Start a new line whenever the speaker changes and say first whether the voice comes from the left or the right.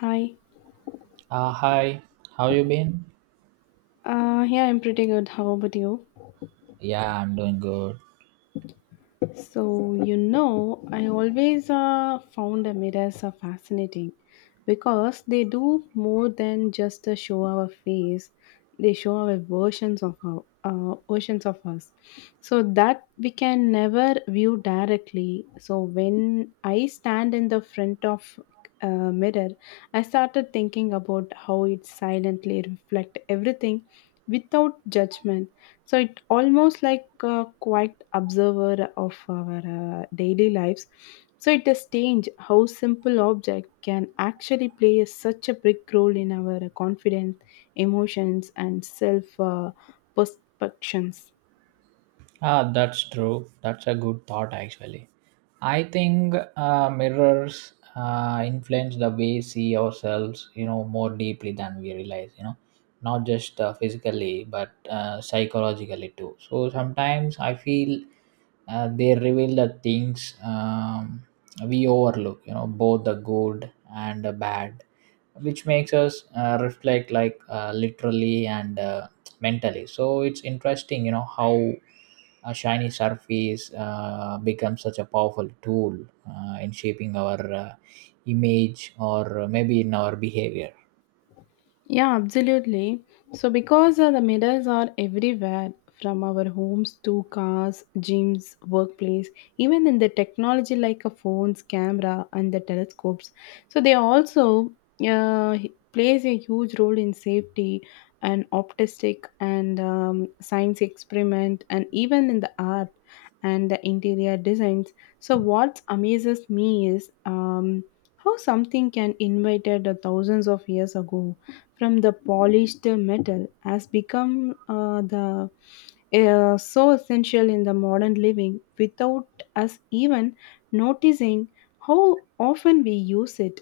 left: Hi.
right: Hi, how you been?
left: Yeah, I'm pretty good. How about you?
right: Yeah, I'm doing good.
left: So, I always found the mirrors are fascinating, because they do more than just show our face. They show our versions of us, so that we can never view directly. So when I stand in the front of a mirror, I started thinking about how it silently reflect everything without judgment, so it almost like a quiet observer of our daily lives. So it has changed how simple object can actually play such a big role in our confidence, emotions, and self perceptions.
right: Ah, that's true. That's a good thought, actually. I think mirrors influence the way we see ourselves, you know, more deeply than we realize, you know, not just physically, but psychologically too. So sometimes I feel they reveal the things we overlook, you know, both the good and the bad, which makes us reflect like literally and mentally. So it's interesting, you know, how a shiny surface becomes such a powerful tool in shaping our image or maybe in our behavior.
left: Yeah, absolutely. So, because the medals are everywhere, from our homes to cars, gyms, workplace, even in the technology like a phones, camera, and the telescopes. So, they also plays a huge role in safety and optimistic and science experiment, and even in the art and the interior designs. So, what amazes me is how something can invited thousands of years ago from the polished metal has become the so essential in the modern living without us even noticing how often we use it.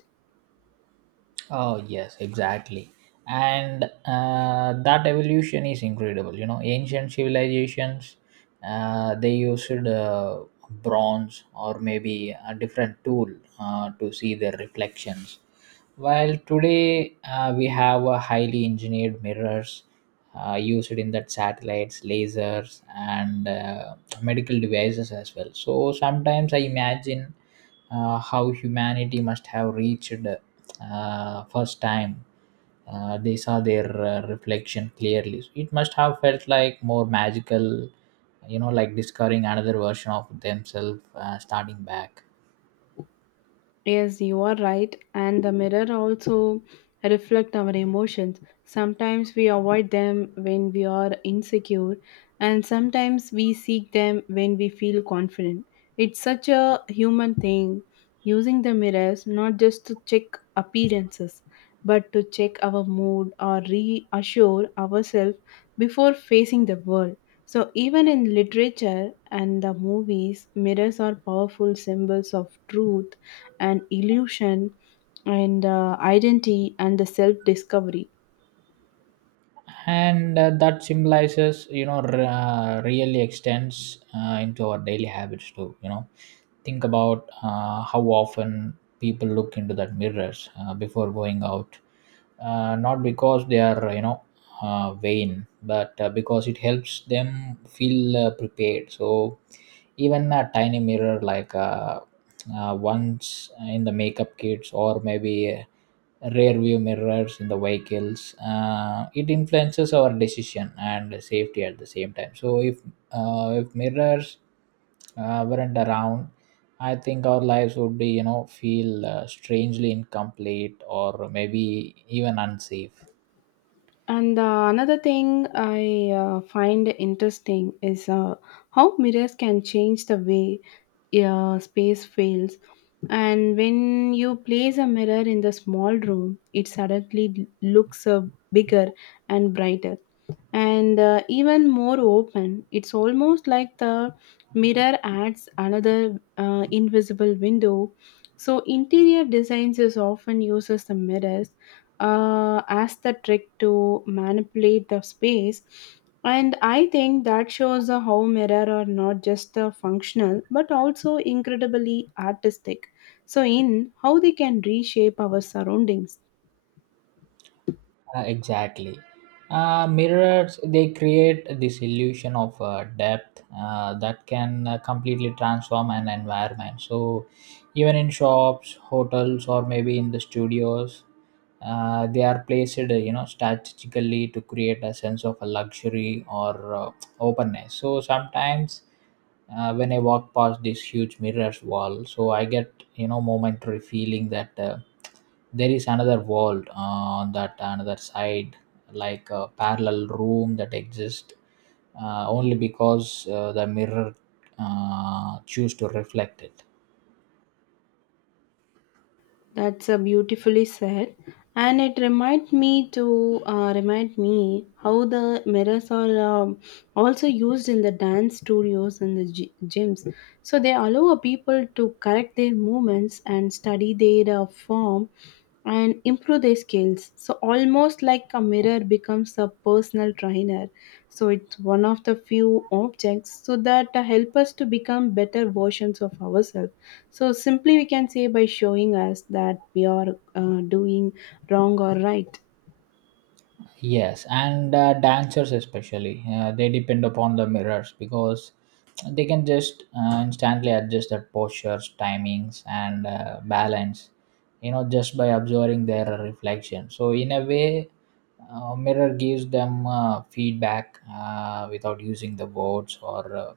right: Oh, yes, exactly. And that evolution is incredible. You know, ancient civilizations, they used bronze or maybe a different tool to see their reflections. While today we have a highly engineered mirrors used in that satellites, lasers, and medical devices as well. So sometimes I imagine how humanity must have reached first time they saw their reflection clearly. It must have felt like more magical, you know, like discovering another version of themselves starting back.
left: Yes, you are right. And the mirror also reflect our emotions. Sometimes we avoid them when we are insecure, and sometimes we seek them when we feel confident. It's such a human thing, using the mirrors not just to check appearances, but to check our mood or reassure ourselves before facing the world. So even in literature and the movies, mirrors are powerful symbols of truth and illusion and identity and the self discovery.
right: And that symbolizes, you know, really extends into our daily habits too, you know. Think about how often people look into that mirrors before going out, not because they are, you know, vain, but because it helps them feel prepared. So even a tiny mirror like once in the makeup kits, or maybe rear view mirrors in the vehicles, it influences our decision and safety at the same time. So if mirrors weren't around, I think our lives would, be you know, feel strangely incomplete or maybe even unsafe.
left: And another thing I find interesting is how mirrors can change the way space feels. And when you place a mirror in the small room, it suddenly looks bigger and brighter and even more open. It's almost like the mirror adds another invisible window. So interior designs is often uses the mirrors as the trick to manipulate the space. And I think that shows how mirror are not just functional but also incredibly artistic. So in how they can reshape our surroundings.
right: Exactly. Mirrors they create this illusion of depth that can completely transform an environment. So, even in shops, hotels, or maybe in the studios, they are placed, you know, strategically to create a sense of a luxury or openness. So sometimes when I walk past this huge mirrors wall. So I get, you know, momentary feeling that there is another world on that another side, like a parallel room that exists only because the mirror choose to reflect it.
left: That's beautifully said, and it remind me how the mirrors are also used in the dance studios and the gyms. So they allow people to correct their movements and study their form and improve their skills. So, almost like a mirror becomes a personal trainer. So, it's one of the few objects so that help us to become better versions of ourselves. So, simply we can say by showing us that we are doing wrong or right.
right: Yes, and dancers especially, they depend upon the mirrors because they can just instantly adjust their postures, timings, and balance, you know, just by observing their reflection. So, in a way, mirror gives them feedback without using the words, or uh,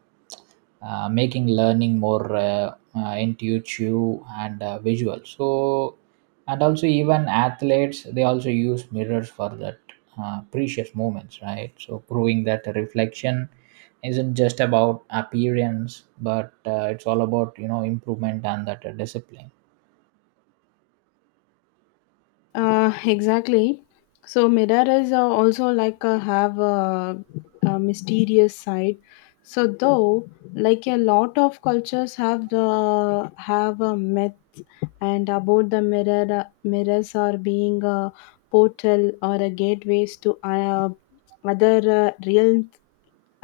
right: uh, making learning more intuitive and visual. So and also even athletes they also use mirrors for that precious moments, right? So proving that reflection isn't just about appearance, but it's all about, you know, improvement and that discipline.
left: Exactly. So, mirrors are also have a mysterious side. So, though like a lot of cultures have a myth and about the mirrors are being a portal or a gateways to other real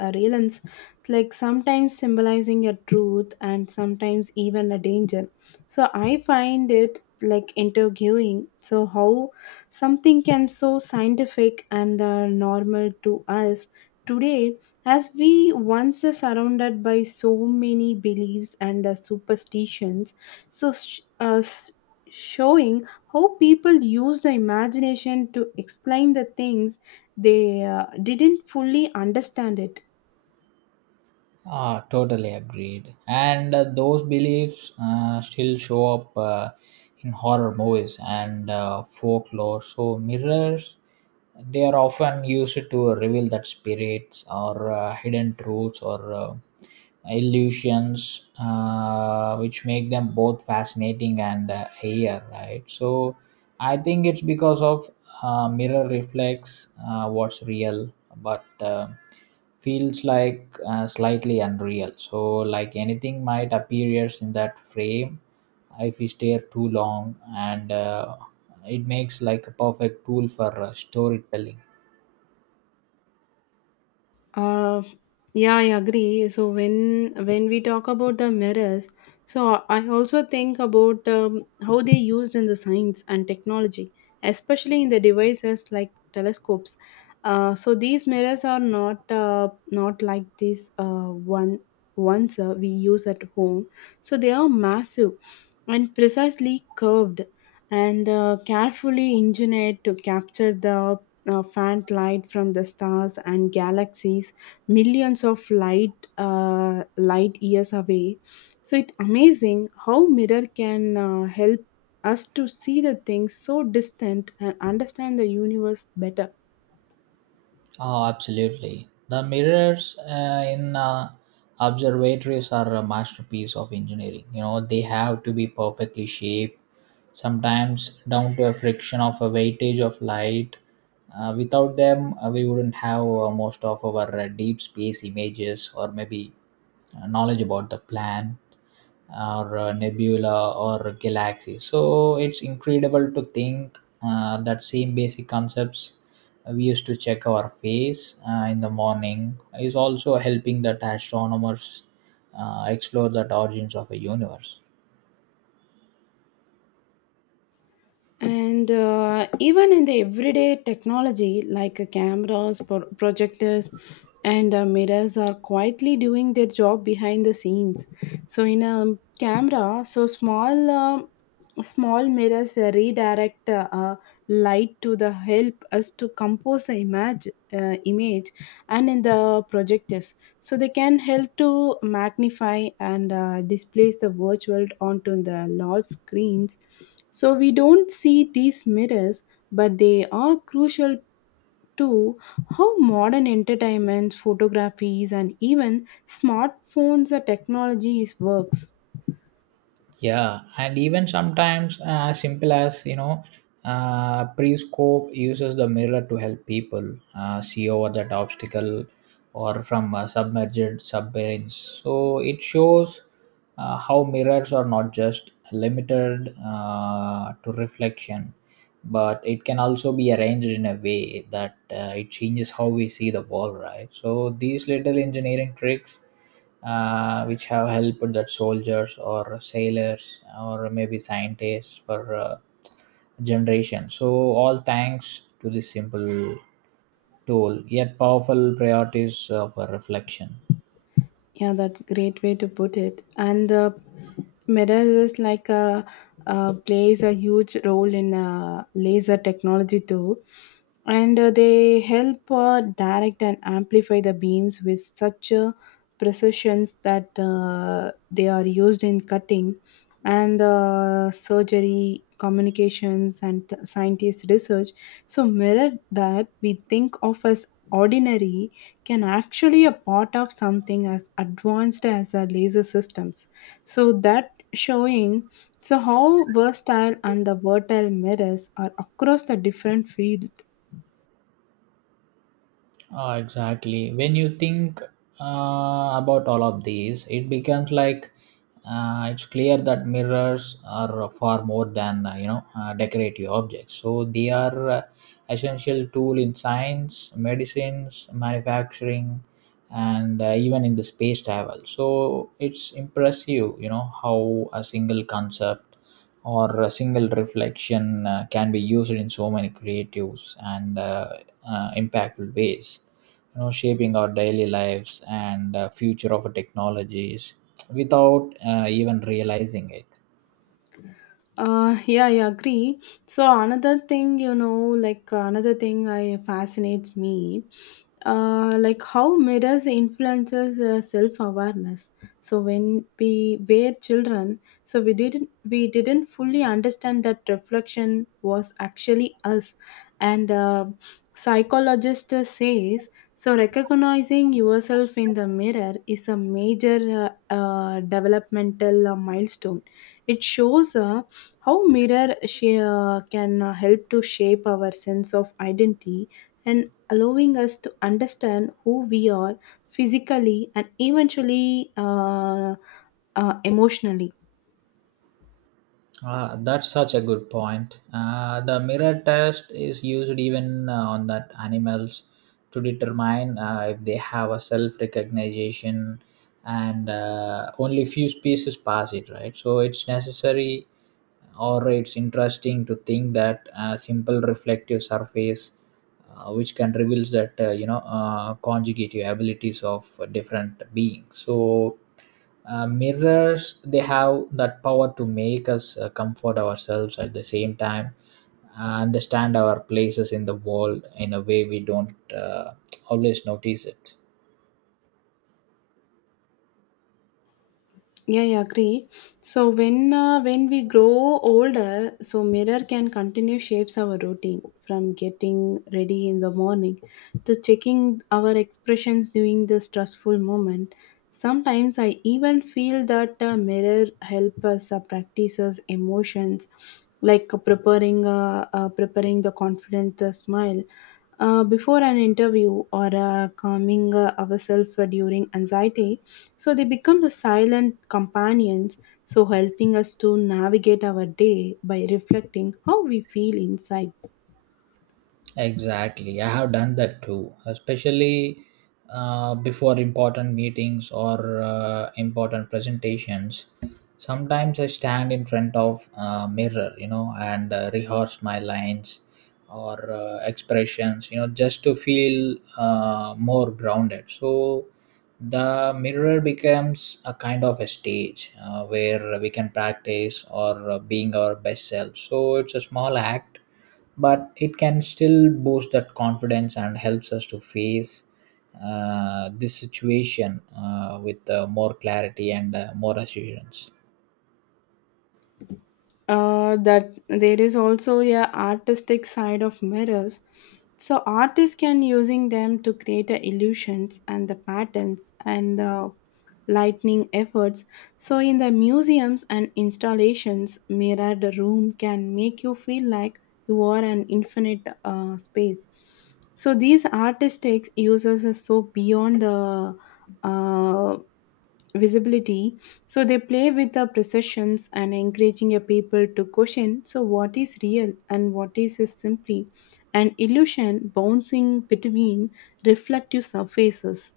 left: a relance, like sometimes symbolizing a truth and sometimes even a danger. So I find it like interviewing. So how something can so scientific and normal to us today, as we once are surrounded by so many beliefs and superstitions. So showing how people use the imagination to explain the things they didn't fully understand it.
right: Ah, totally agreed. And those beliefs still show up in horror movies and folklore. So mirrors, they are often used to reveal that spirits, or hidden truths, or illusions, which make them both fascinating and here, right? So I think it's because of mirror reflects what's real, but feels like slightly unreal. So like anything might appears in that frame if we stare too long, and it makes like a perfect tool for storytelling.
left: Uh, yeah, I agree. So when we talk about the mirrors, so I also think about how they used in the science and technology, especially in the devices like telescopes. So these mirrors are not like these one ones we use at home. So they are massive and precisely curved and carefully engineered to capture the faint light from the stars and galaxies millions of light years away. So it's amazing how mirror can help us to see the things so distant and understand the universe better.
right: Oh, absolutely. The mirrors in observatories are a masterpiece of engineering. You know, they have to be perfectly shaped, sometimes down to a friction of a weightage of light. Without them, we wouldn't have most of our deep space images, or maybe knowledge about the plan, or nebula, or galaxy. So it's incredible to think that same basic concepts we used to check our face in the morning is also helping that astronomers explore the origins of a universe.
left: And even in the everyday technology, like cameras, projectors, and mirrors, are quietly doing their job behind the scenes. So, in a camera, so small, small mirrors redirect light to the help us to compose the image, and in the projectors, so they can help to magnify and displace the virtual onto the large screens, so we don't see these mirrors, but they are crucial to how modern entertainments, photographies, and even smartphones or technologies works.
right: Yeah, and even sometimes simple as, you know, Prescope uses the mirror to help people see over that obstacle or from submerged submarines. So it shows how mirrors are not just limited to reflection, but it can also be arranged in a way that it changes how we see the world. Right. So these little engineering tricks which have helped that soldiers, or sailors, or maybe scientists for generation. So all thanks to this simple tool, yet powerful priorities of reflection.
left: Yeah, that great way to put it. And mirror is plays a huge role in laser technology too, and they help direct and amplify the beams with such precisions that they are used in cutting and surgery, communications, and scientist research. So mirror that we think of as ordinary can actually a part of something as advanced as the laser systems. So that showing so how versatile and the vertile mirrors are across the different field.
right: Ah, exactly. When you think about all of these, it becomes like it's clear that mirrors are far more than, you know, decorative objects. So they are essential tool in science, medicines, manufacturing, and even in the space travel. So it's impressive, you know, how a single concept or a single reflection can be used in so many creatives and impactful ways, you know, shaping our daily lives and future of our technologies without even realizing it.
left: Yeah, I agree. So another thing, like another thing I fascinates me, like how mirrors influences self awareness. So when we were children, so we didn't fully understand that reflection was actually us, and psychologist says so. Recognizing yourself in the mirror is a major developmental milestone. It shows how mirror she can help to shape our sense of identity and allowing us to understand who we are physically and eventually emotionally.
right: Ah, that's such a good point. The mirror test is used even on that animals to determine if they have a self recognition, and only few species pass it, right? So it's necessary, or it's interesting to think that a simple reflective surface, which can reveal that, you know, conjugative abilities of different beings. So mirrors they have that power to make us comfort ourselves at the same time understand our places in the world in a way we don't always notice it.
left: Yeah, I agree. So when we grow older, so mirror can continue shapes our routine from getting ready in the morning to checking our expressions during the stressful moment. Sometimes I even feel that a mirror help us practice us emotions, like preparing the confident smile before an interview or calming ourselves during anxiety. So they become the silent companions, so helping us to navigate our day by reflecting how we feel inside.
right: Exactly. I have done that too, especially before important meetings, or important presentations. Sometimes I stand in front of a mirror, you know, and rehearse my lines or expressions, you know, just to feel more grounded. So the mirror becomes a kind of a stage where we can practice, or being our best self. So it's a small act, but it can still boost that confidence and helps us to face this situation with more clarity and more assurance.
left: That there is also a artistic side of mirrors, so artists can using them to create a illusions and the patterns and the lightning efforts, so in the museums and installations mirrored room can make you feel like you are an infinite space. So these artistic uses are so beyond the uh, visibility. So they play with the perceptions and encouraging a people to question so what is real and what is simply an illusion bouncing between reflective surfaces.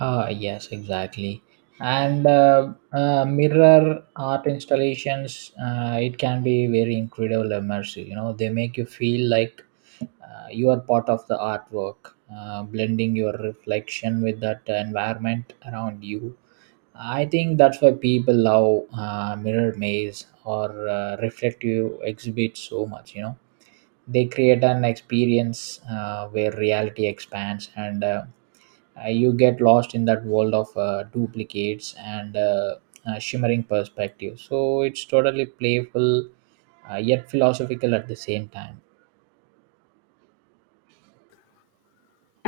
right: Ah, yes, exactly. And mirror art installations, it can be very incredible immersive. You know, they make you feel like you are part of the artwork, blending your reflection with that environment around you. I think that's why people love mirror maze, or reflective exhibits so much. You know, they create an experience where reality expands, and you get lost in that world of duplicates and shimmering perspectives. So it's totally playful, yet philosophical at the same time.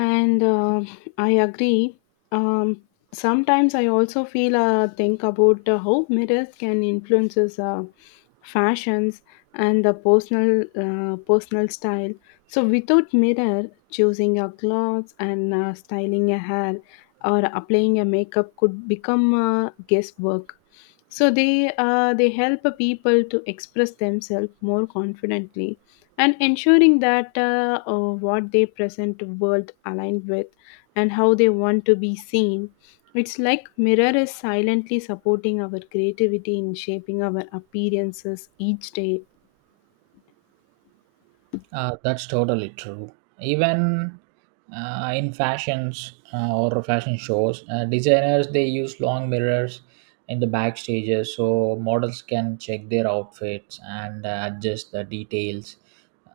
left: And I agree. um, Sometimes I also feel think about how mirrors can influences fashions and the personal style. So without mirror choosing your clothes and styling your hair or applying a makeup could become guesswork. So they help people to express themselves more confidently and ensuring that what they present to world aligned with and how they want to be seen. It's like mirror is silently supporting our creativity in shaping our appearances each day.
right: That's totally true. Even in fashions or fashion shows, designers they use long mirrors in the backstages so models can check their outfits and adjust the details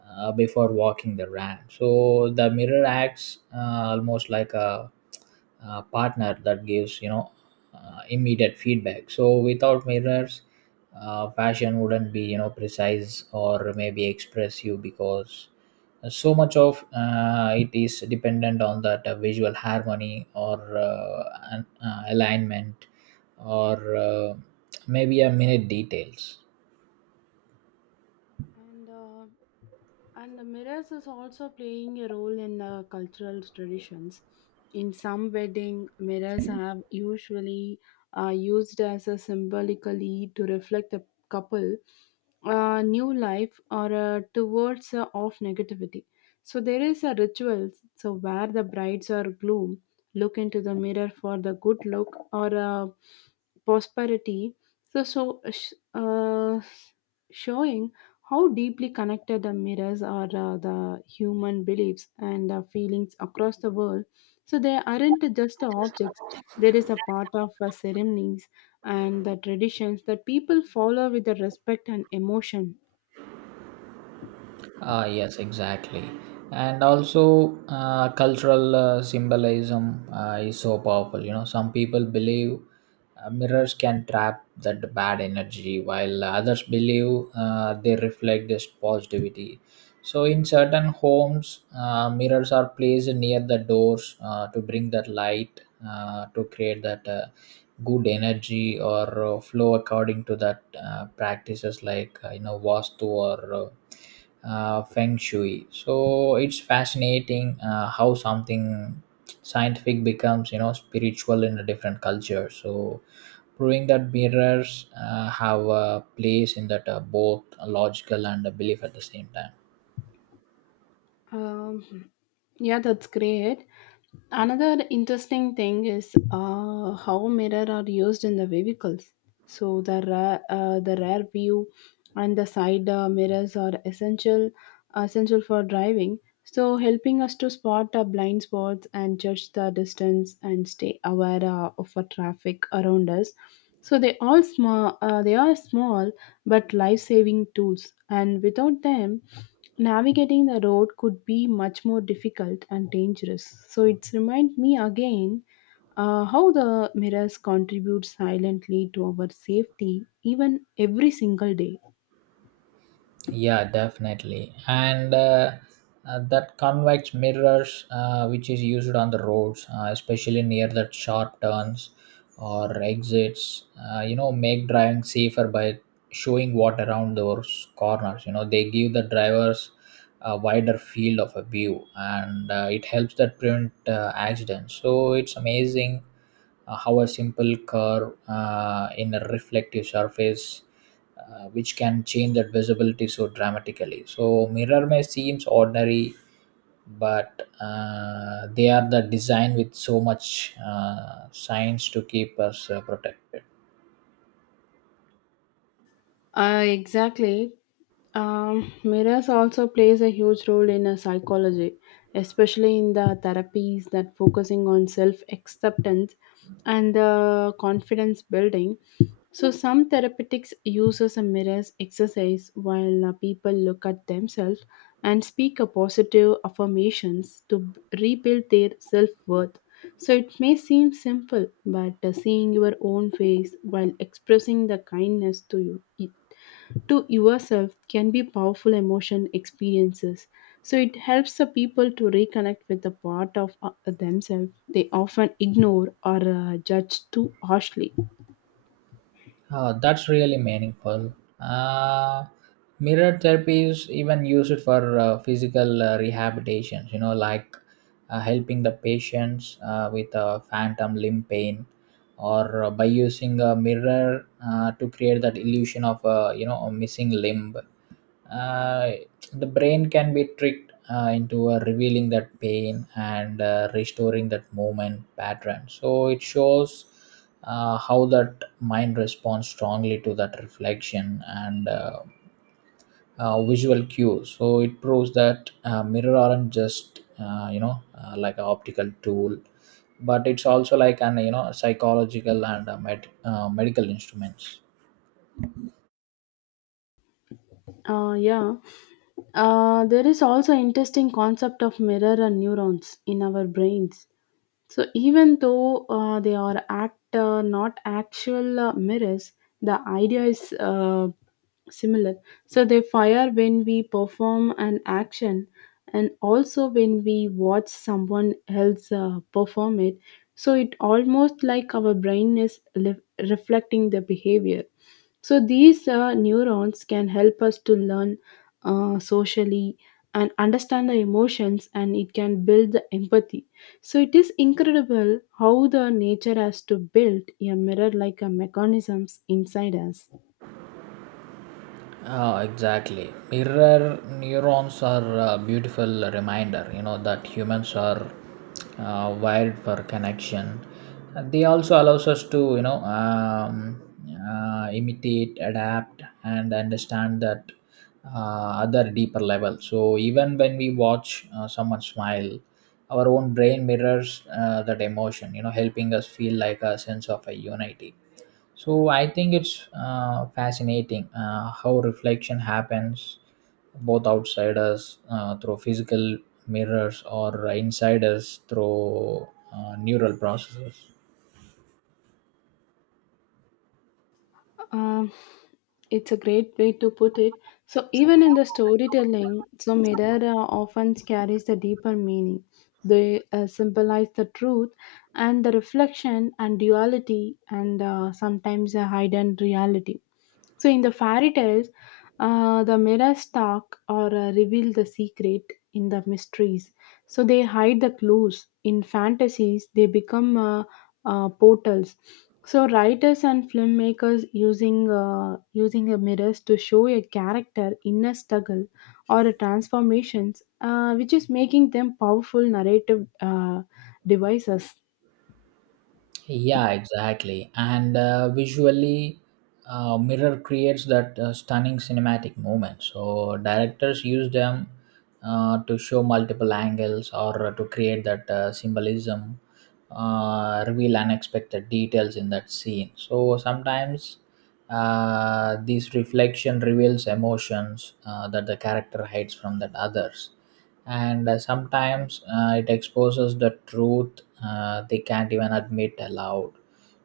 right: before walking the ramp. So the mirror acts almost like a partner that gives, you know, immediate feedback. So without mirrors fashion wouldn't be, you know, precise or maybe express you, because so much of it is dependent on that visual harmony, or an, alignment, or maybe a minute details.
left: And uh, And the mirrors is also playing a role in the cultural traditions. In some wedding, mirrors have usually used as a symbolically to reflect the couple, new life, or towards of negativity. So there is a ritual so where the brides or groom look into the mirror for the good luck or prosperity. So showing how deeply connected the mirrors are the human beliefs and feelings across the world. So they aren't just the objects, there is a part of ceremonies and the traditions that people follow with the respect and emotion.
right: Ah, yes, exactly. And also, cultural symbolism is so powerful. You know, some people believe mirrors can trap that bad energy, while others believe they reflect this positivity. So, in certain homes, mirrors are placed near the doors to bring that light, to create that good energy, or flow according to that practices like, you know, vastu or feng shui. So it's fascinating how something scientific becomes, you know, spiritual in a different culture. So proving that mirrors have a place in that both logical and a belief at the same time.
left: Um, yeah, that's great. Another interesting thing is how mirror are used in the vehicles. So the rear view and the side mirrors are essential for driving. So helping us to spot our blind spots and judge the distance and stay aware of the traffic around us. So they are small but life saving tools, and without them navigating the road could be much more difficult and dangerous. So it's remind me again how the mirrors contribute silently to our safety even every single day.
right: Yeah, definitely. And that convex mirrors, which is used on the roads, especially near the sharp turns or exits, you know, make driving safer by showing what around those corners. You know, they give the drivers a wider field of a view, and it helps that prevent accidents. So it's amazing how a simple curve in a reflective surface which can change that visibility so dramatically. So mirror may seems ordinary, but they are the design with so much science to keep us protected.
left: Exactly. Mirrors also plays a huge role in a psychology, especially in the therapies that focusing on self acceptance and the confidence building. So, some therapeutics uses a mirrors exercise while people look at themselves and speak a positive affirmations to rebuild their self worth. So, it may seem simple, but seeing your own face while expressing the kindness to yourself can be powerful emotion experiences. So, it helps the people to reconnect with the part of themselves they often ignore or judge too harshly.
right: Oh, that's really meaningful. Uh, mirror therapy is even used for physical rehabilitation, you know, like helping the patients with phantom limb pain, or by using a mirror to create that illusion of, you know, a missing limb. Uh, the brain can be tricked into revealing that pain and restoring that movement pattern. So it shows how that mind responds strongly to that reflection, and visual cues. So it proves that mirror aren't just, you know, like an optical tool, but it's also like an, you know, psychological and medical instruments.
left: Yeah. There is also interesting concept of mirror and neurons in our brains. So even though they are act not actual mirrors, the idea is similar. So they fire when we perform an action, and also when we watch someone else perform it. So it almost like our brain is reflecting the behavior. So these neurons can help us to learn socially and understand the emotions, and it can build the empathy. So it is incredible how the nature has to build a mirror like a mechanisms inside us.
right: Ah, exactly. Mirror neurons are a beautiful reminder, you know, that humans are wired for connection. And they also allows us to, you know, imitate, adapt, and understand that other deeper level. So even when we watch someone smile, our own brain mirrors that emotion, you know, helping us feel like a sense of a unity. So I think it's fascinating how reflection happens both outside us through physical mirrors, or inside us through neural processes.
left: Um, it's a great way to put it. So, even in the storytelling, so mirror often carries the deeper meaning. They symbolize the truth and the reflection and duality and sometimes a hidden reality. So, in the fairy tales, the mirrors talk or reveal the secret in the mysteries. So, they hide the clues. In fantasies, they become portals. So writers and filmmakers using a mirrors to show a character inner struggle or a transformations, which is making them powerful narrative devices.
right: Yeah, exactly. And visually, Mirror creates that stunning cinematic moment. So directors use them to show multiple angles, or to create that symbolism, reveal unexpected details in that scene. So sometimes this reflection reveals emotions that the character hides from that others, and sometimes it exposes the truth they can't even admit aloud.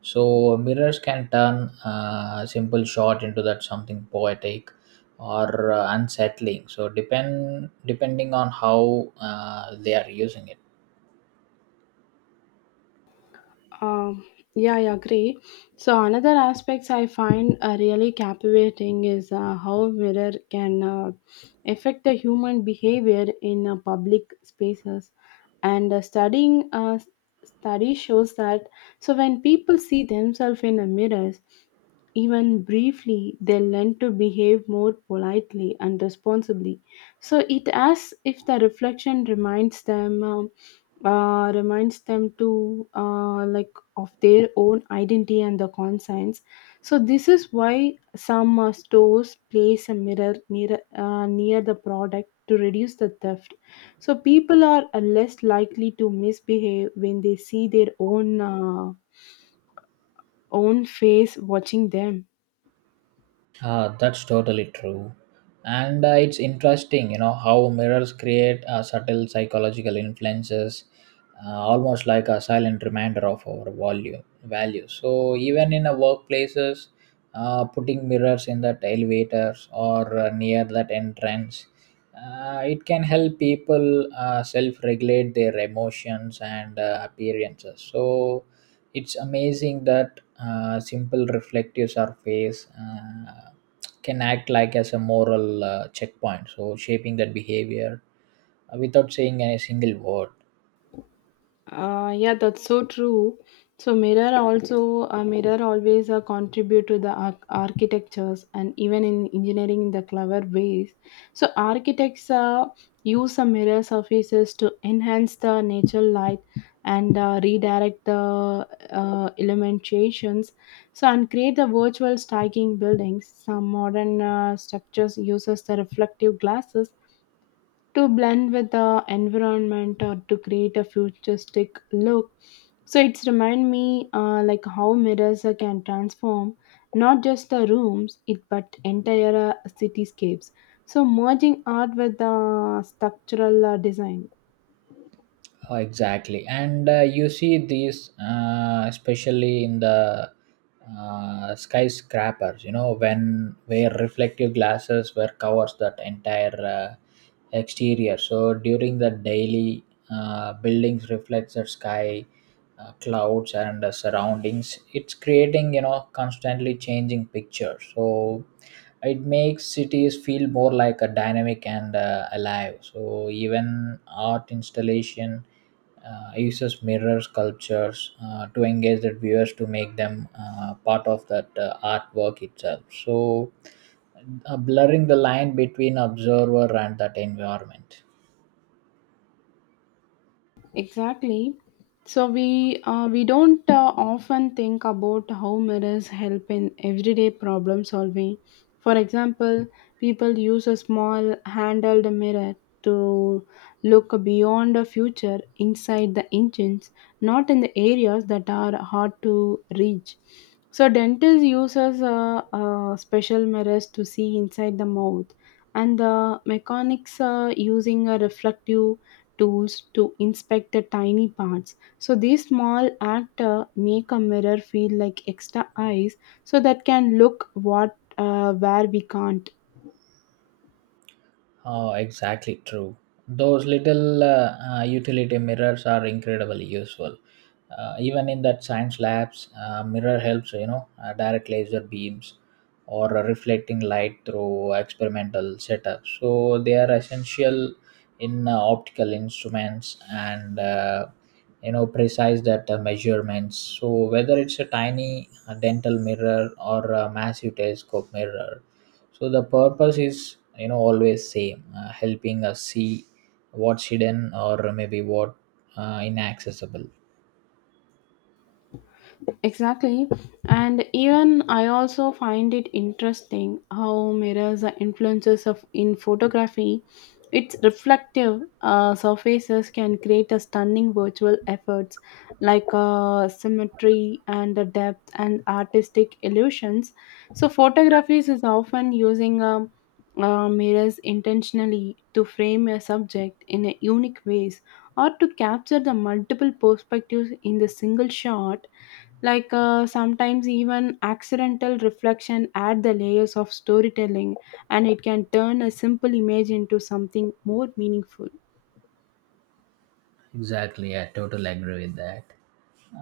right: So mirrors can turn a simple shot into that something poetic, or unsettling. So depending on how they are using it.
left: Um, yeah, I agree. So another aspects I find really captivating is how mirror can affect the human behavior in public spaces, and study shows that so when people see themselves in the mirrors, even briefly, they learn to behave more politely and responsibly. So it as if the reflection reminds them. Reminds them to like of their own identity and the conscience. So this is why some stores place a mirror near the product to reduce the theft. So people are less likely to misbehave when they see their own own face watching them.
right: Ah, that's totally true. And it's interesting, you know, how mirrors create subtle psychological influences, almost like a silent reminder of our value. Value. So even in a workplaces, putting mirrors in that elevators, or near that entrance, it can help people self-regulate their emotions and appearances. So it's amazing that simple reflective surface can act like as a moral checkpoint, so shaping that behavior without saying a single word.
left: Yeah, that's so true. So mirror also a mirror always contribute to the architectures and even in engineering in the clever ways. So architects use the mirror surfaces to enhance the natural light and redirect the illuminations. So and create the virtual striking buildings. Some modern structures uses the reflective glasses to blend with the environment or to create a futuristic look. So it's remind me like how mirrors can transform not just the rooms it but entire cityscapes. So merging art with the structural design.
right: Oh, exactly, and you see these especially in the skyscrapers. You know, when where reflective glasses were covers that entire exterior. So during the daily buildings reflects the sky, clouds, and the surroundings. It's creating, you know, constantly changing picture. So it makes cities feel more like a dynamic and alive. So even art installation uses mirror sculptures to engage the viewers to make them part of that artwork itself. So blurring the line between observer and that environment.
left: Exactly. So we don't often think about how mirrors help in everyday problem solving. For example, people use a small handled mirror to look beyond the future inside the engines, not in the areas that are hard to reach. So dentist uses special mirrors to see inside the mouth, and the mechanics are using a reflective tools to inspect the tiny parts. So these small act make a mirror feel like extra eyes so that can look what where we can't.
right: Oh, exactly true. Those little utility mirrors are incredibly useful. Even in that science labs, mirror helps, you know, direct laser beams, or reflecting light through experimental setups. So they are essential in optical instruments and, you know, precise that measurements. So whether it's a tiny dental mirror, or a massive telescope mirror, so the purpose is, you know, always same, helping us see what's hidden, or maybe what inaccessible.
left: Exactly. And even I also find it interesting how mirrors are influences of in photography. Its reflective surfaces can create a stunning virtual efforts like symmetry and the depth and artistic illusions. So photographies is often using mirrors intentionally to frame a subject in a unique ways or to capture the multiple perspectives in the single shot like sometimes even accidental reflection add the layers of storytelling and it can turn a simple image into something more meaningful.
right: Exactly, I totally agree with that.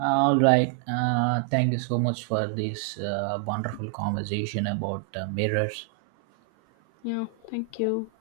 right: All right, thank you so much for this wonderful conversation about mirrors.
left: Yeah, thank you.